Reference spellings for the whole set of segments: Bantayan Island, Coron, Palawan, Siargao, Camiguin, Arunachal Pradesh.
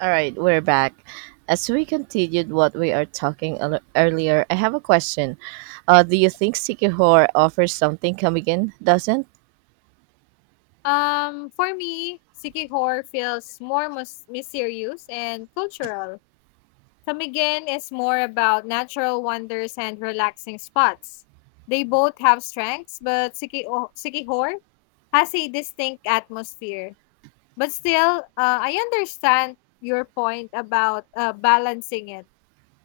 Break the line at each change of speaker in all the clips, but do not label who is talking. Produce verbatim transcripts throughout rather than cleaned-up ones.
All right, we're back. As we continued what we are talking earl- earlier, I have a question. Uh, do you think Sikihor offers something Kamigin doesn't?
Um, for me, Siki horror feels more mus- mysterious and cultural. Tamigen is more about natural wonders and relaxing spots. They both have strengths, but Siki Sikihor has a distinct atmosphere. But still, uh, I understand your point about uh, balancing it.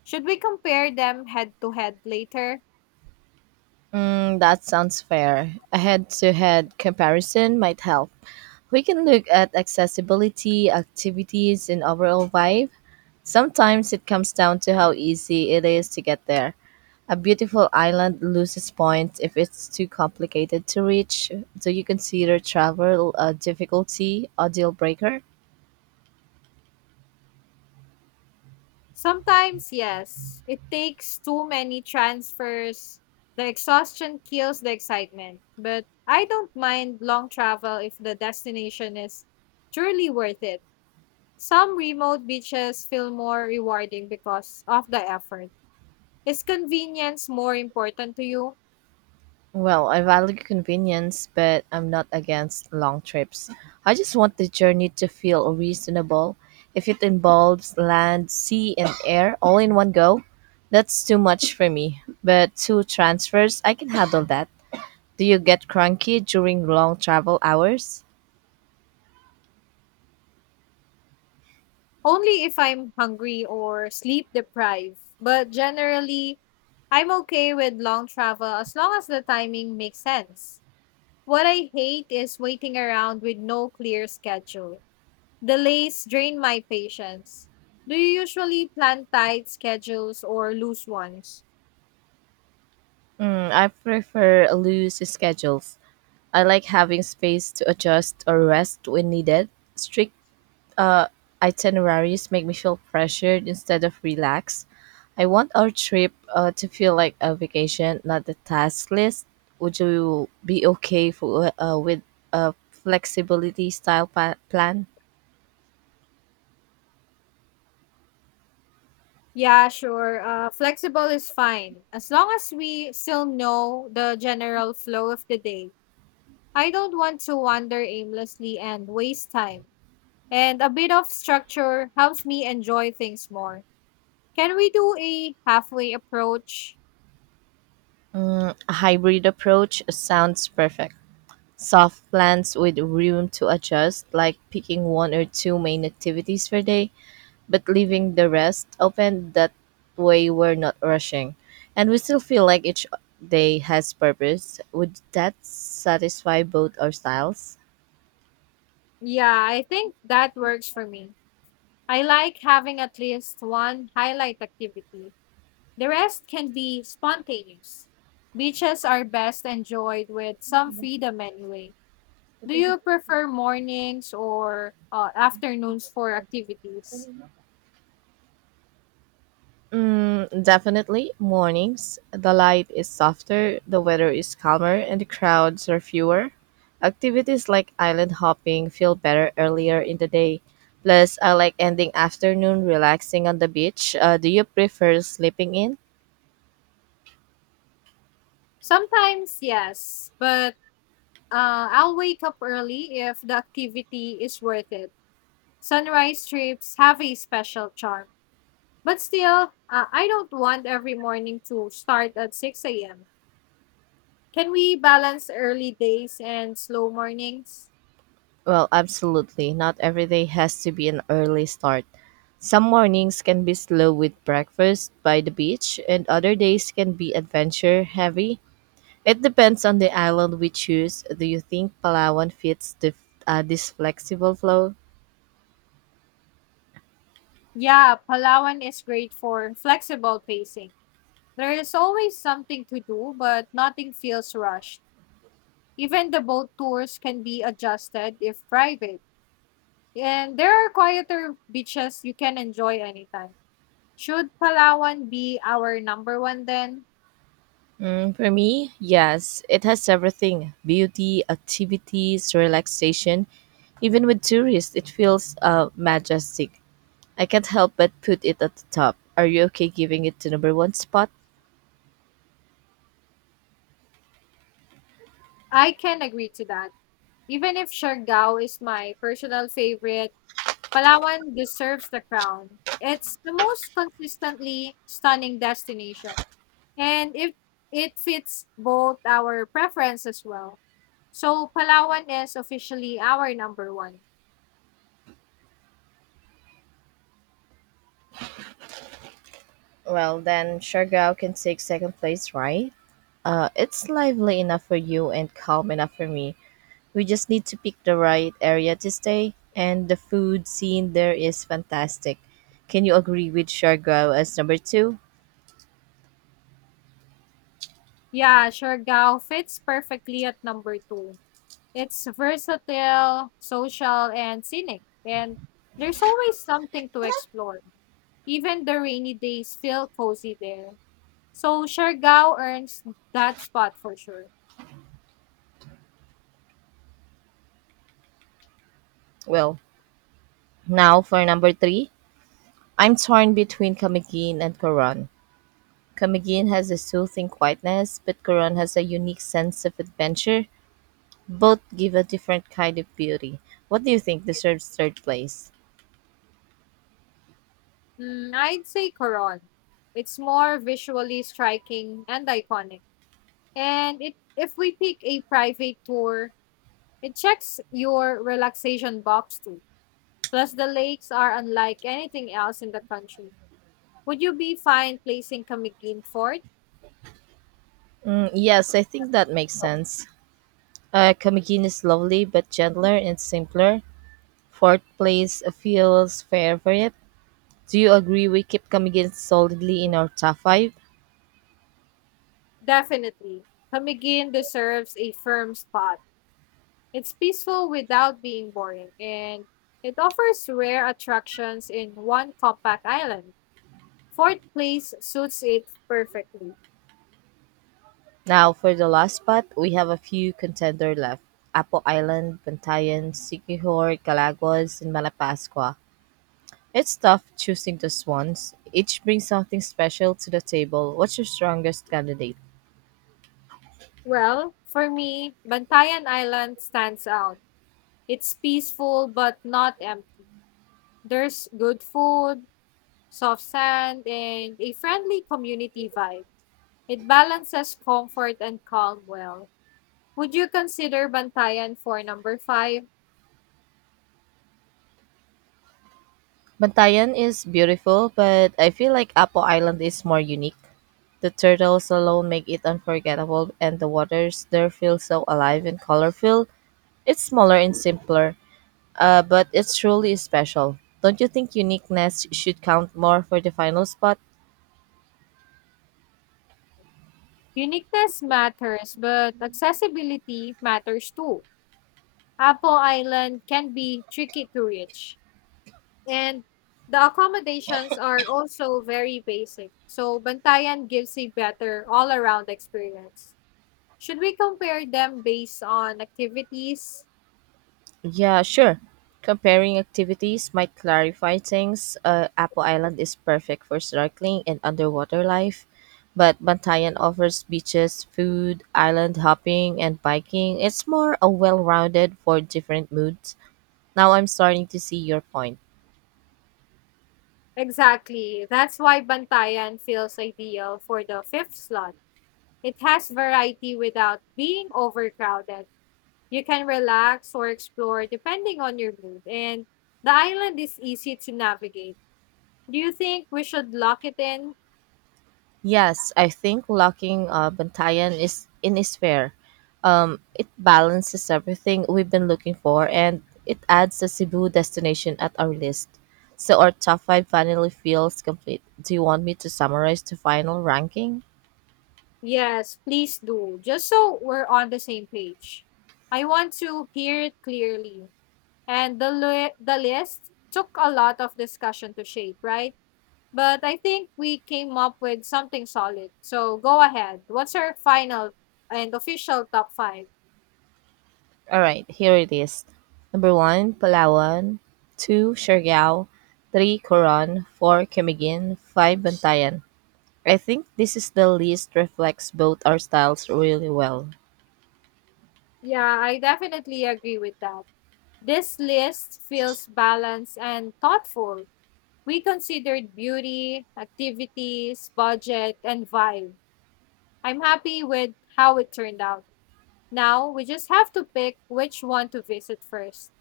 Should we compare them head to head later?
Mm, that sounds fair. A head to head comparison might help. We can look at accessibility, activities, and overall vibe. Sometimes it comes down to how easy it is to get there. A beautiful island loses points if it's too complicated to reach. Do you consider travel a difficulty, a deal breaker?
Sometimes, yes. It takes too many transfers. The exhaustion kills the excitement. But I don't mind long travel if the destination is truly worth it. Some remote beaches feel more rewarding because of the effort. Is convenience more important to you?
Well, I value convenience, but I'm not against long trips. I just want the journey to feel reasonable. If it involves land, sea, and air all in one go, that's too much for me. But two transfers, I can handle that. Do you get cranky during long travel hours?
Only if I'm hungry or sleep deprived. But generally, I'm okay with long travel as long as the timing makes sense. What I hate is waiting around with no clear schedule. Delays drain my patience. Do you usually plan tight schedules or loose ones?
Mm, I prefer loose schedules. I like having space to adjust or rest when needed. Strict itineraries make me feel pressured instead of relaxed. I want our trip uh, to feel like a vacation, not a task list. Would you be okay for, uh, uh, with a flexibility style pa- plan?
Yeah, sure. Uh, flexible is fine, as long as we still know the general flow of the day. I don't want to wander aimlessly and waste time. And a bit of structure helps me enjoy things more. Can we do a halfway approach?
A hybrid approach sounds perfect. Soft plans with room to adjust, like picking one or two main activities per day, but leaving the rest open. That way, we're not rushing. And we still feel like each day has purpose. Would that satisfy both our styles?
Yeah, I think that works for me. I like having at least one highlight activity. The rest can be spontaneous. Beaches are best enjoyed with some freedom anyway. Do you prefer mornings or uh, afternoons for activities?
Mm, definitely mornings. The light is softer, the weather is calmer, and the crowds are fewer. Activities like island hopping feel better earlier in the day. Plus, I like ending afternoon relaxing on the beach. Uh, do you prefer sleeping in?
Sometimes, yes, but uh, I'll wake up early if the activity is worth it. Sunrise trips have a special charm. But still, uh, I don't want every morning to start at six a m. Can we balance early days and slow mornings?
Well, absolutely. Not every day has to be an early start. Some mornings can be slow with breakfast by the beach, and other days can be adventure heavy. It depends on the island we choose. Do you think Palawan fits the, uh, this flexible flow?
Yeah, Palawan is great for flexible pacing. There is always something to do, but nothing feels rushed. Even the boat tours can be adjusted if private. And there are quieter beaches you can enjoy anytime. Should Palawan be our number one then?
Mm, for me, yes. It has everything: beauty, activities, relaxation. Even with tourists, it feels uh, majestic. I can't help but put it at the top. Are you okay giving it the number one spot?
I can agree to that. Even if Siargao is my personal favorite, Palawan deserves the crown. It's the most consistently stunning destination. And if it fits both our preference as well. So Palawan is officially our number one.
Well, then Siargao can take second place, right? Uh, it's lively enough for you and calm enough for me. We just need to pick the right area to stay, and the food scene there is fantastic. Can you agree with Siargao as number two?
Yeah, Siargao fits perfectly at number two. It's versatile, social, and scenic. And there's always something to explore. Even the rainy days feel cozy there. So Siargao earns that spot for sure.
Well, now for number three, I'm torn between Camiguin and Coron. Camiguin has a soothing quietness, but Coron has a unique sense of adventure. Both give a different kind of beauty. What do you think deserves third place?
Mm, I'd say Coron. It's more visually striking and iconic. And it if we pick a private tour, it checks your relaxation box too. Plus the lakes are unlike anything else in the country. Would you be fine placing Camiguin Fort?
Mm, yes, I think that makes sense. Uh, Kamigin is lovely but gentler and simpler. Fourth place feels fair for it. Do you agree we keep coming in solidly in our top five?
Definitely. Camiguin deserves a firm spot. It's peaceful without being boring, and it offers rare attractions in one compact island. Fort Place suits it perfectly.
Now for the last spot, we have a few contender left: Apo Island, Bantayan, Sikihor, Galagos, and Malapascua. It's tough choosing just ones. Each brings something special to the table. What's your strongest candidate?
Well, for me, Bantayan Island stands out. It's peaceful but not empty. There's good food, soft sand, and a friendly community vibe. It balances comfort and calm well. Would you consider Bantayan for number five?
Bantayan is beautiful, but I feel like Apo Island is more unique. The turtles alone make it unforgettable, and the waters there feel so alive and colorful. It's smaller and simpler, uh, but it's truly special. Don't you think uniqueness should count more for the final spot?
Uniqueness matters, but accessibility matters too. Apple Island can be tricky to reach. And the accommodations are also very basic, so Bantayan gives a better all around experience. Should we compare them based on activities?
Yeah, sure. Comparing activities might clarify things. Uh, Apple Island is perfect for snorkeling and underwater life, but Bantayan offers beaches, food, island hopping, and biking. It's more a well-rounded for different moods. Now I'm starting to see your point.
Exactly. That's why Bantayan feels ideal for the fifth slot. It has variety without being overcrowded. You can relax or explore depending on your mood, and the island is easy to navigate. Do you think we should lock it in?
Yes, I think locking uh, Bantayan is in is fair. Um, it balances everything we've been looking for, and it adds the Cebu destination at our list. So our top five finally feels complete. Do you want me to summarize the final ranking?
Yes, please do, just so we're on the same page. I want to hear it clearly. And the, li- the list took a lot of discussion to shape, right? But I think we came up with something solid. So go ahead. What's our final and official top five?
All right, here it is. Number one, Palawan. Two, Siargao. Three, Coron. Four, Camiguin. Five, Bantayan. I think this is the list reflects both our styles really well.
Yeah, I definitely agree with that. This list feels balanced and thoughtful. We considered beauty, activities, budget, and vibe. I'm happy with how it turned out. Now we just have to pick which one to visit first.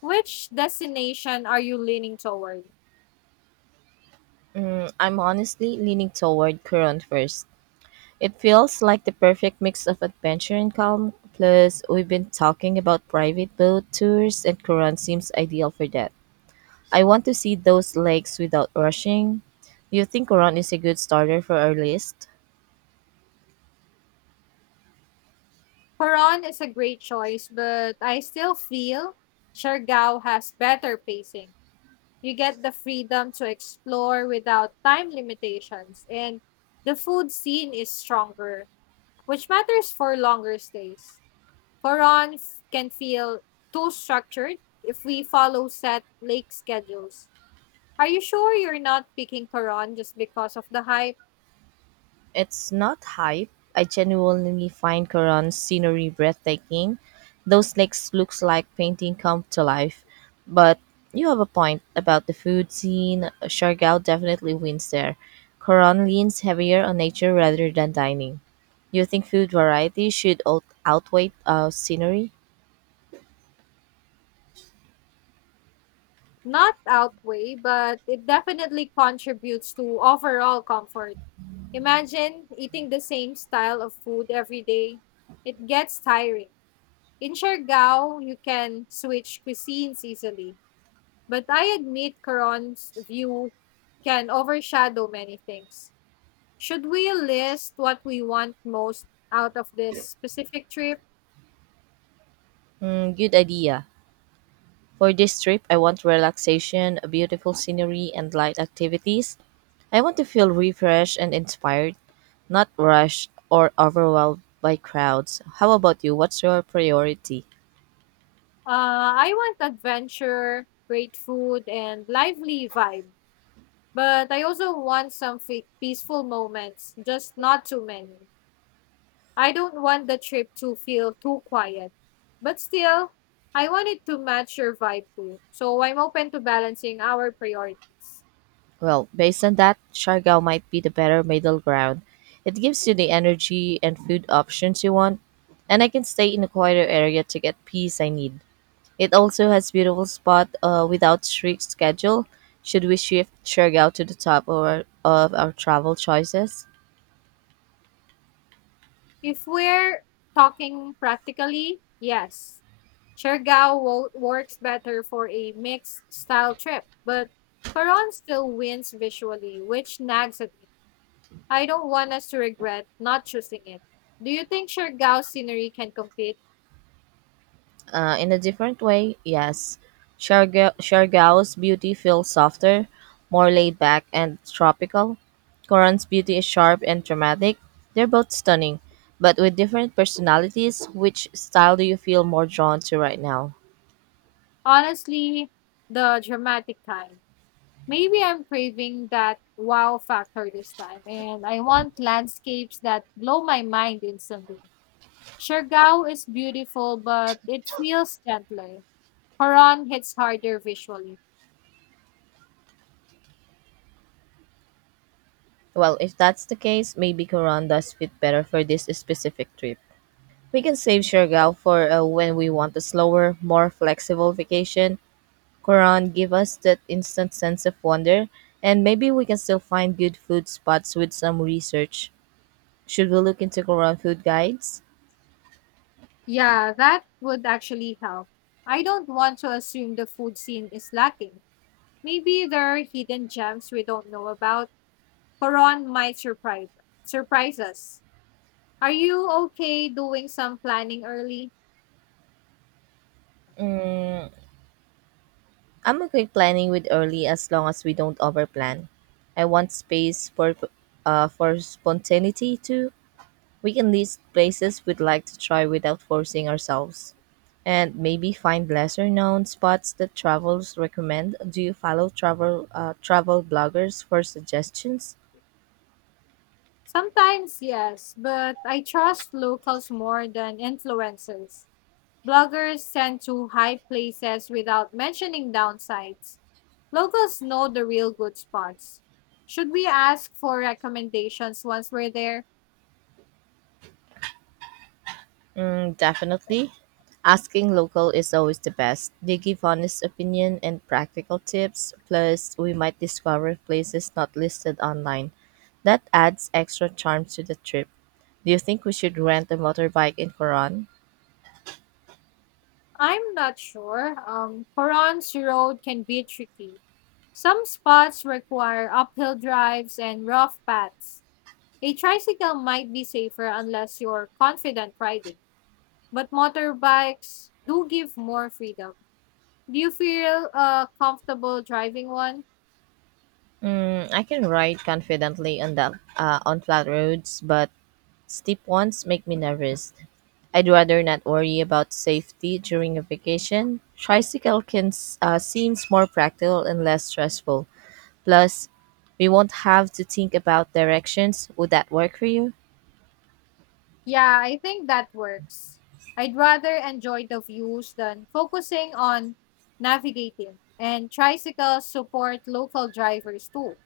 Which destination are you leaning toward?
I'm honestly leaning toward Current first. It feels like the perfect mix of adventure and calm. Plus, we've been talking about private boat tours, and Current seems ideal for that. I want to see those lakes without rushing. Do you think Current is a good starter for our list?
Coron is a great choice, but I still feel Siargao has better pacing. You get the freedom to explore without time limitations, and the food scene is stronger, which matters for longer stays. Coron f- can feel too structured if we follow set lake schedules. Are you sure you're not picking Coron just because of the hype?
It's not hype. I genuinely find Quran's scenery breathtaking. Those lakes looks like painting come to life. But you have a point about the food scene. Siargao definitely wins there. Quran leans heavier on nature rather than dining. You think food variety should out- outweigh uh, scenery?
Not outweigh, but it definitely contributes to overall comfort. Imagine eating the same style of food every day. It gets tiring. In Siargao, you can switch cuisines easily. But I admit Coron's view can overshadow many things. Should we list what we want most out of this specific trip?
Mm, good idea. For this trip, I want relaxation, beautiful scenery, and light activities. I want to feel refreshed and inspired, not rushed or overwhelmed by crowds. How about you? What's your priority?
Uh, I want adventure, great food, and lively vibe. But I also want some fe- peaceful moments, just not too many. I don't want the trip to feel too quiet. But still, I want it to match your vibe too. So I'm open to balancing our priorities.
Well, based on that, Siargao might be the better middle ground. It gives you the energy and food options you want, and I can stay in a quieter area to get peace I need. It also has beautiful spot uh, without strict schedule. Should we shift Siargao to the top or, of our travel choices?
If we're talking practically, yes, Siargao wo- works better for a mixed style trip. But Coron still wins visually, which nags at me. I don't want us to regret not choosing it. Do you think Siargao scenery can compete?
Uh, in a different way, yes. Siargao- Siargao's beauty feels softer, more laid back, and tropical. Koran's beauty is sharp and dramatic. They're both stunning, but with different personalities. Which style do you feel more drawn to right now?
Honestly, the dramatic kind. Maybe I'm craving that wow factor this time, and I want landscapes that blow my mind instantly. Siargao is beautiful, but it feels gentler. Horon hits harder visually.
Well, if that's the case, maybe Koran does fit better for this specific trip. We can save Siargao for uh, when we want a slower, more flexible vacation. Quran give us that instant sense of wonder, and maybe we can still find good food spots with some research. Should we look into Quran food guides?
Yeah, that would actually help. I don't want to assume the food scene is lacking. Maybe there are hidden gems we don't know about. Koron might surprise surprise us. Are you okay doing some planning early?
I'm okay planning with early as long as we don't overplan. I want space for uh, for spontaneity too. We can list places we'd like to try without forcing ourselves. And maybe find lesser known spots that travelers recommend. Do you follow travel uh, travel bloggers for suggestions?
Sometimes yes, but I trust locals more than influencers. Bloggers send to high places without mentioning downsides. Locals know the real good spots. Should we ask for recommendations once we're there?
Mm, definitely. Asking local is always the best. They give honest opinion and practical tips. Plus, we might discover places not listed online. That adds extra charm to the trip. Do you think we should rent a motorbike in Coron?
I'm not sure. Um, Koron's road can be tricky. Some spots require uphill drives and rough paths. A tricycle might be safer unless you're confident riding, but motorbikes do give more freedom. Do you feel uh, comfortable driving one?
I can ride confidently on the uh, on flat roads, but steep ones make me nervous. I'd rather not worry about safety during a vacation. Tricycle can s- uh, seems more practical and less stressful. Plus, we won't have to think about directions. Would that work for you?
Yeah, I think that works. I'd rather enjoy the views than focusing on navigating, and tricycles support local drivers too.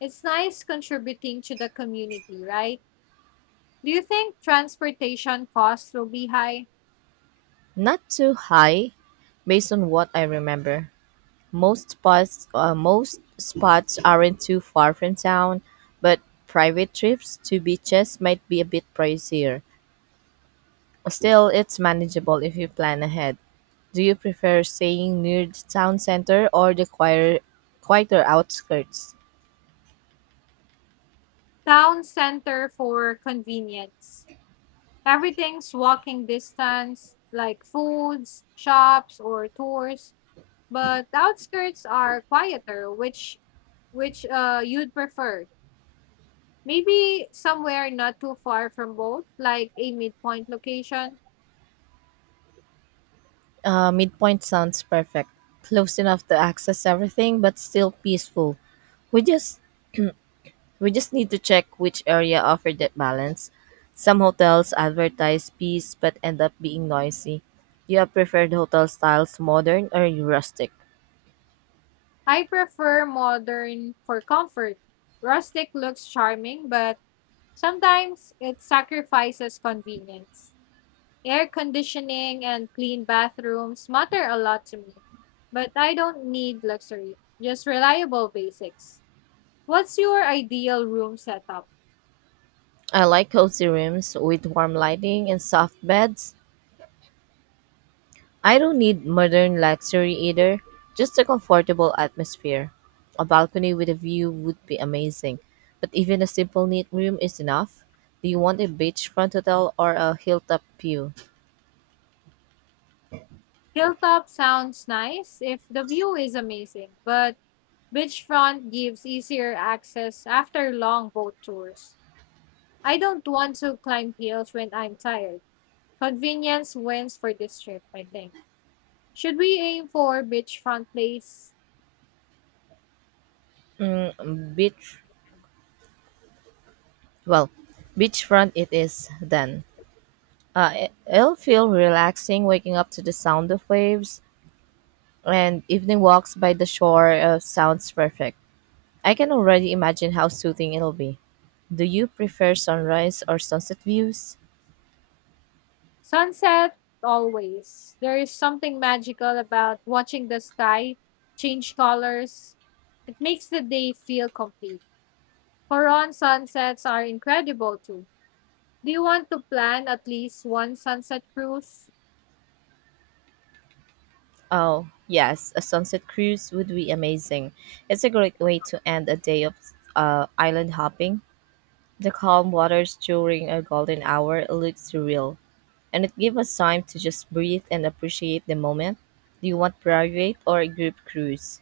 It's nice contributing to the community, right? Do you think transportation costs will be high?
Not too high, based on what I remember. Most spots, uh, most spots aren't too far from town, but private trips to beaches might be a bit pricier. Still, it's manageable if you plan ahead. Do you prefer staying near the town center or the quieter, quieter outskirts?
Town center for convenience. Everything's walking distance, like foods, shops, or tours. But the outskirts are quieter, which which uh you'd prefer. Maybe somewhere not too far from both, like a midpoint location.
Uh, midpoint sounds perfect. Close enough to access everything, but still peaceful. We just we just need to check which area offer that balance. Some hotels advertise peace but end up being noisy. Do you have preferred hotel styles, modern or rustic?
I prefer modern for comfort. Rustic looks charming, but sometimes it sacrifices convenience. Air conditioning and clean bathrooms matter a lot to me, but I don't need luxury, just reliable basics. What's your ideal room setup?
I like cozy rooms with warm lighting and soft beds. I don't need modern luxury either, just a comfortable atmosphere. A balcony with a view would be amazing, but even a simple neat room is enough. Do you want a beachfront hotel or a hilltop view?
Hilltop sounds nice if the view is amazing, but beachfront gives easier access after long boat tours. I don't want to climb hills when I'm tired. Convenience wins for this trip, I think. Should we aim for beachfront place?
Um, Beach, well, Beachfront it is then. Uh, it- it'll feel relaxing waking up to the sound of waves, and evening walks by the shore uh, sounds perfect. I can already imagine how soothing it'll be. Do you prefer sunrise or sunset views?
Sunset, always. There is something magical about watching the sky change colors. It makes the day feel complete. Coron sunsets are incredible too. Do you want to plan at least one sunset cruise?
Oh, yes, a sunset cruise would be amazing. It's a great way to end a day of uh, island hopping. The calm waters during a golden hour looks surreal, and it gives us time to just breathe and appreciate the moment. Do you want private or a group cruise?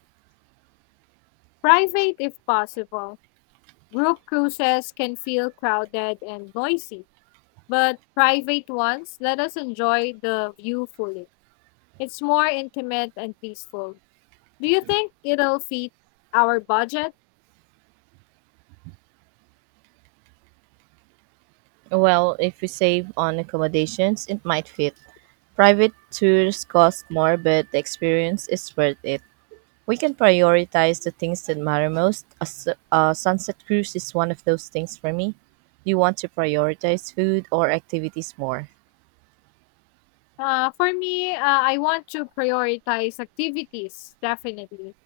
Private if possible. Group cruises can feel crowded and noisy, but private ones let us enjoy the view fully. It's more intimate and peaceful. Do you think it'll fit our budget?
Well, if we save on accommodations, it might fit. Private tours cost more, but the experience is worth it. We can prioritize the things that matter most. A, s- a sunset cruise is one of those things for me. Do you want to prioritize food or activities more?
Uh, for me, uh, I want to prioritize activities, definitely.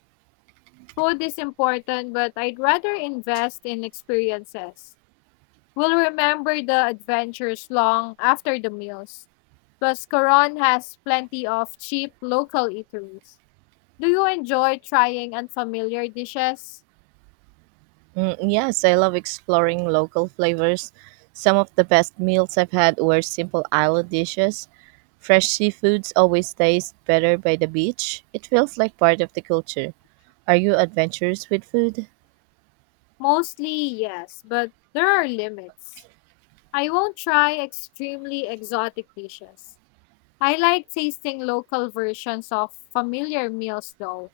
Food is important, but I'd rather invest in experiences. We'll remember the adventures long after the meals. Plus, Coron has plenty of cheap local eateries. Do you enjoy trying unfamiliar dishes?
Mm, yes, I love exploring local flavors. Some of the best meals I've had were simple island dishes. Fresh seafoods always taste better by the beach. It feels like part of the culture. Are you adventurous with food?
Mostly, yes, but there are limits. I won't try extremely exotic dishes. I like tasting local versions of familiar meals though,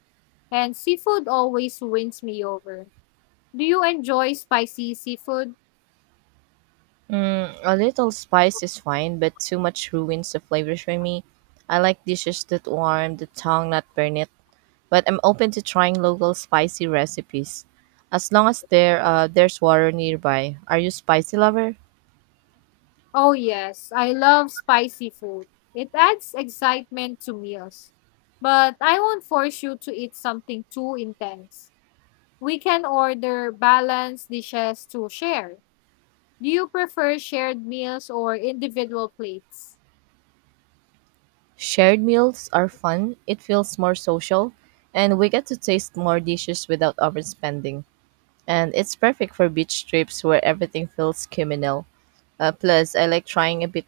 and seafood always wins me over. Do you enjoy spicy seafood?
A little spice is fine, but too much ruins the flavors for me. I like dishes that warm the tongue, not burn it. But I'm open to trying local spicy recipes, as long as there uh, there's water nearby. Are you spicy lover?
Oh, yes, I love spicy food. It adds excitement to meals. But I won't force you to eat something too intense. We can order balanced dishes to share. Do you prefer shared meals or individual plates?
Shared meals are fun. It feels more social, and we get to taste more dishes without overspending. And it's perfect for beach trips where everything feels communal. Uh, plus, I like trying a bit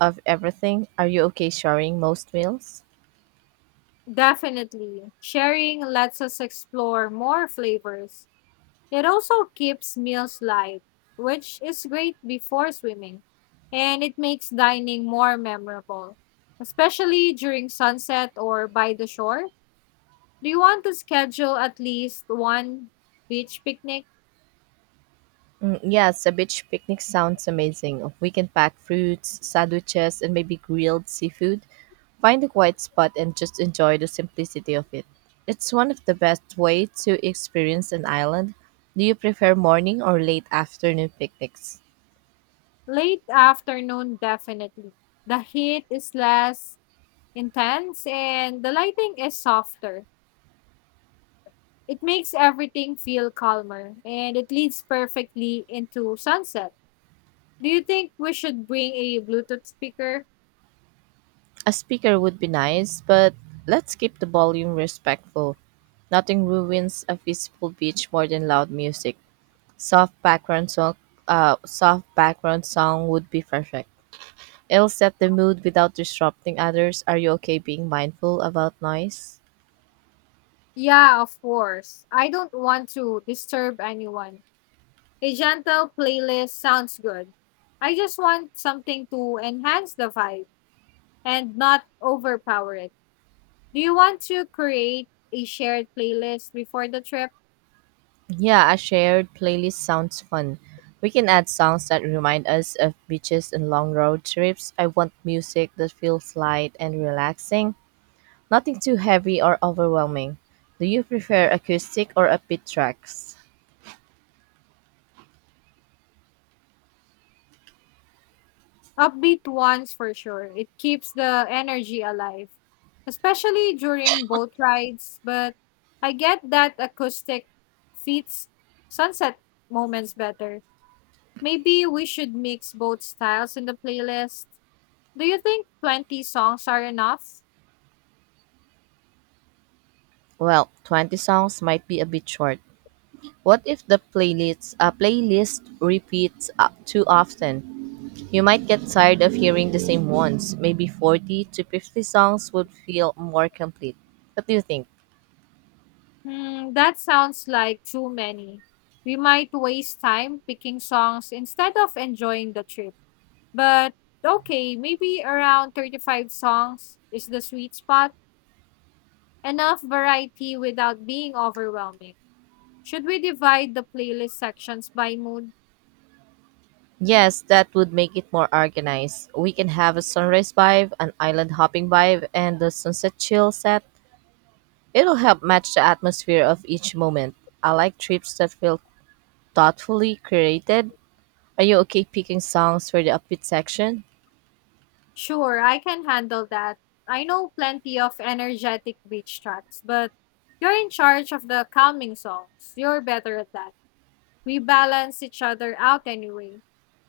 of everything. Are you okay sharing most meals?
Definitely. Sharing lets us explore more flavors. It also keeps meals light, which is great before swimming, and it makes dining more memorable, especially during sunset or by the shore. Do you want to schedule at least one beach picnic?
Mm, Yes, a beach picnic sounds amazing. We can pack fruits, sandwiches, and maybe grilled seafood. Find a quiet spot and just enjoy the simplicity of it. It's one of the best way to experience an island. Do you prefer morning or late afternoon picnics?
Late afternoon, definitely. The heat is less intense and the lighting is softer. It makes everything feel calmer and it leads perfectly into sunset. Do you think we should bring a Bluetooth speaker?
A speaker would be nice, but let's keep the volume respectful. Nothing ruins a peaceful beach more than loud music. Soft background song, uh, Soft background song would be perfect. It'll set the mood without disrupting others. Are you okay being mindful about noise?
Yeah, of course. I don't want to disturb anyone. A gentle playlist sounds good. I just want something to enhance the vibe and not overpower it. Do you want to create a shared playlist before the trip?
Yeah, a shared playlist sounds fun. We can add songs that remind us of beaches and long road trips. I want music that feels light and relaxing, nothing too heavy or overwhelming. Do you prefer acoustic or upbeat tracks?
Upbeat ones for sure. It keeps the energy alive, especially during boat rides. But I get that acoustic fits sunset moments better. Maybe we should mix both styles in the playlist. Do you think twenty songs are enough?
Well, twenty songs might be a bit short. What if the playlist, uh, playlist repeats uh, too often? You might get tired of hearing the same ones. Maybe forty to fifty songs would feel more complete. What do you think?
Hmm, that sounds like too many. We might waste time picking songs instead of enjoying the trip. But okay, maybe around thirty-five songs is the sweet spot. Enough variety without being overwhelming. Should we divide the playlist sections by mood?
Yes, that would make it more organized. We can have a sunrise vibe, an island hopping vibe, and the sunset chill set. It'll help match the atmosphere of each moment. I like trips that feel thoughtfully created. Are you okay picking songs for the upbeat section?
Sure, I can handle that. I know plenty of energetic beach tracks, but you're in charge of the calming songs. You're better at that. We balance each other out anyway.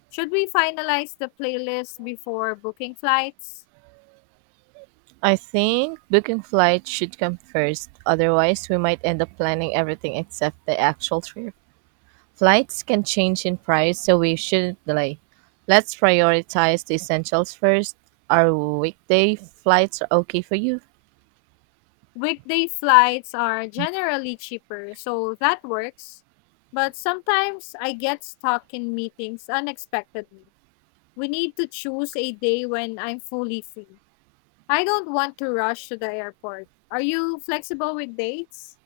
Should we finalize the playlist before booking flights?
I think booking flights should come first. Otherwise, we might end up planning everything except the actual trip. Flights can change in price, so we shouldn't delay. Let's prioritize the essentials first. Are weekday flights okay for you?
Weekday flights are generally cheaper, so that works. But sometimes I get stuck in meetings unexpectedly. We need to choose a day when I'm fully free. I don't want to rush to the airport. Are you flexible with dates?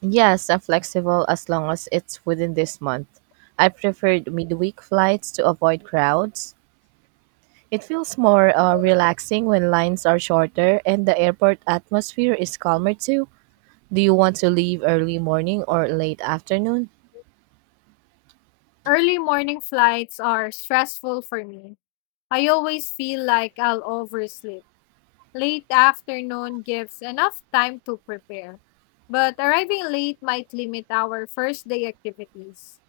Yes, I'm flexible as long as it's within this month. I preferred midweek flights to avoid crowds. It feels more uh, relaxing when lines are shorter and the airport atmosphere is calmer too. Do you want to leave early morning or late afternoon?
Early morning flights are stressful for me. I always feel like I'll oversleep. Late afternoon gives enough time to prepare, but arriving late might limit our first day activities.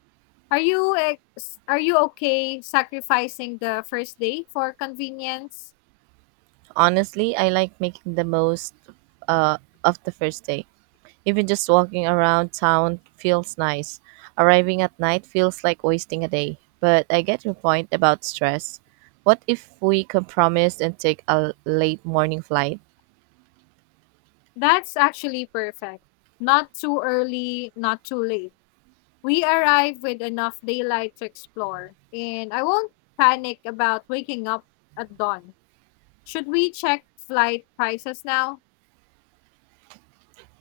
Are you ex- are you okay sacrificing the first day for convenience?
Honestly, I like making the most uh, of the first day. Even just walking around town feels nice. Arriving at night feels like wasting a day. But I get your point about stress. What if we compromise and take a late morning flight?
That's actually perfect. Not too early, not too late. We arrived with enough daylight to explore, and I won't panic about waking up at dawn. Should we check flight prices now?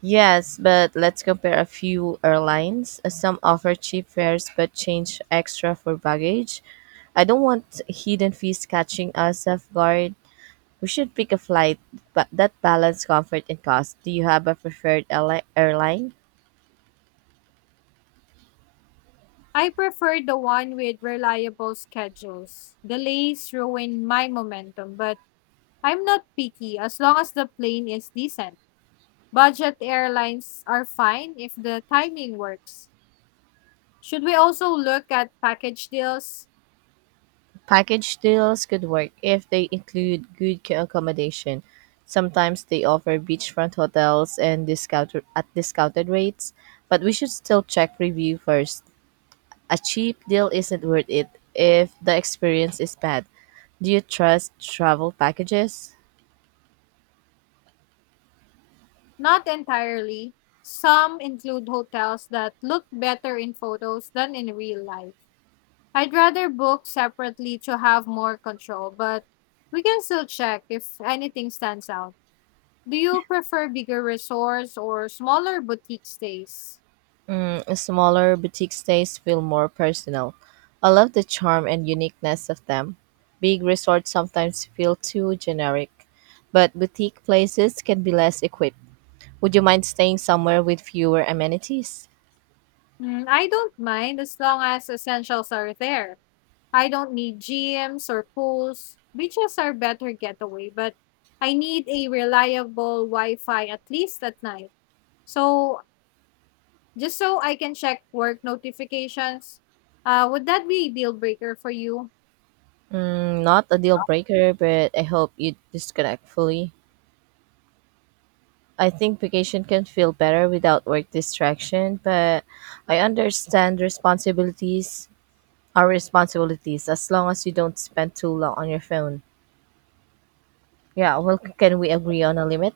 Yes, but let's compare a few airlines. Some offer cheap fares but change extra for baggage. I don't want hidden fees catching us off guard. We should pick a flight but that balance comfort and cost. Do you have a preferred airli- airline?
I prefer the one with reliable schedules. Delays ruin my momentum, but I'm not picky as long as the plane is decent. Budget airlines are fine if the timing works. Should we also look at package deals?
Package deals could work if they include good ca- accommodation. Sometimes they offer beachfront hotels and discount at discounted rates, but we should still check review first. A cheap deal isn't worth it if the experience is bad. Do you trust travel packages?
Not entirely. Some include hotels that look better in photos than in real life. I'd rather book separately to have more control, but we can still check if anything stands out. Do you prefer bigger resorts or smaller boutique stays?
Mm, smaller boutique stays feel more personal. I love the charm and uniqueness of them. Big resorts sometimes feel too generic, but boutique places can be less equipped. Would you mind staying somewhere with fewer amenities?
Mm, I don't mind as long as essentials are there. I don't need gyms or pools. Beaches are better getaway, but I need a reliable Wi Fi at least at night. So just so I can check work notifications. Uh, would that be a deal breaker for you?
Mm, not a deal breaker, but I hope you disconnect fully. I think vacation can feel better without work distraction, but I understand responsibilities are responsibilities as long as you don't spend too long on your phone. Yeah, well, c- can we agree on a limit?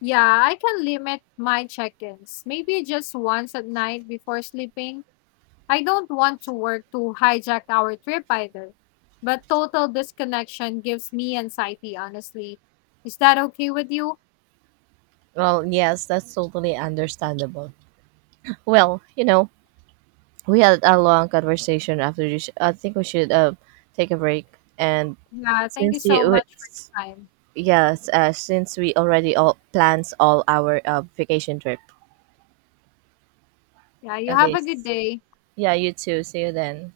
Yeah, I can limit my check ins, maybe just once at night before sleeping. I don't want to work to hijack our trip either. But total disconnection gives me anxiety, honestly. Is that okay with you?
Well, yes, that's totally understandable. Well, you know, we had a long conversation after this. I think we should uh, take a break. And
Yeah, thank you
since
so
you,
much for the time.
yes, uh, since we already all plans all our uh, vacation trip.
Yeah, you
Okay.
have a good
s-
day.
Yeah, you too. See you then.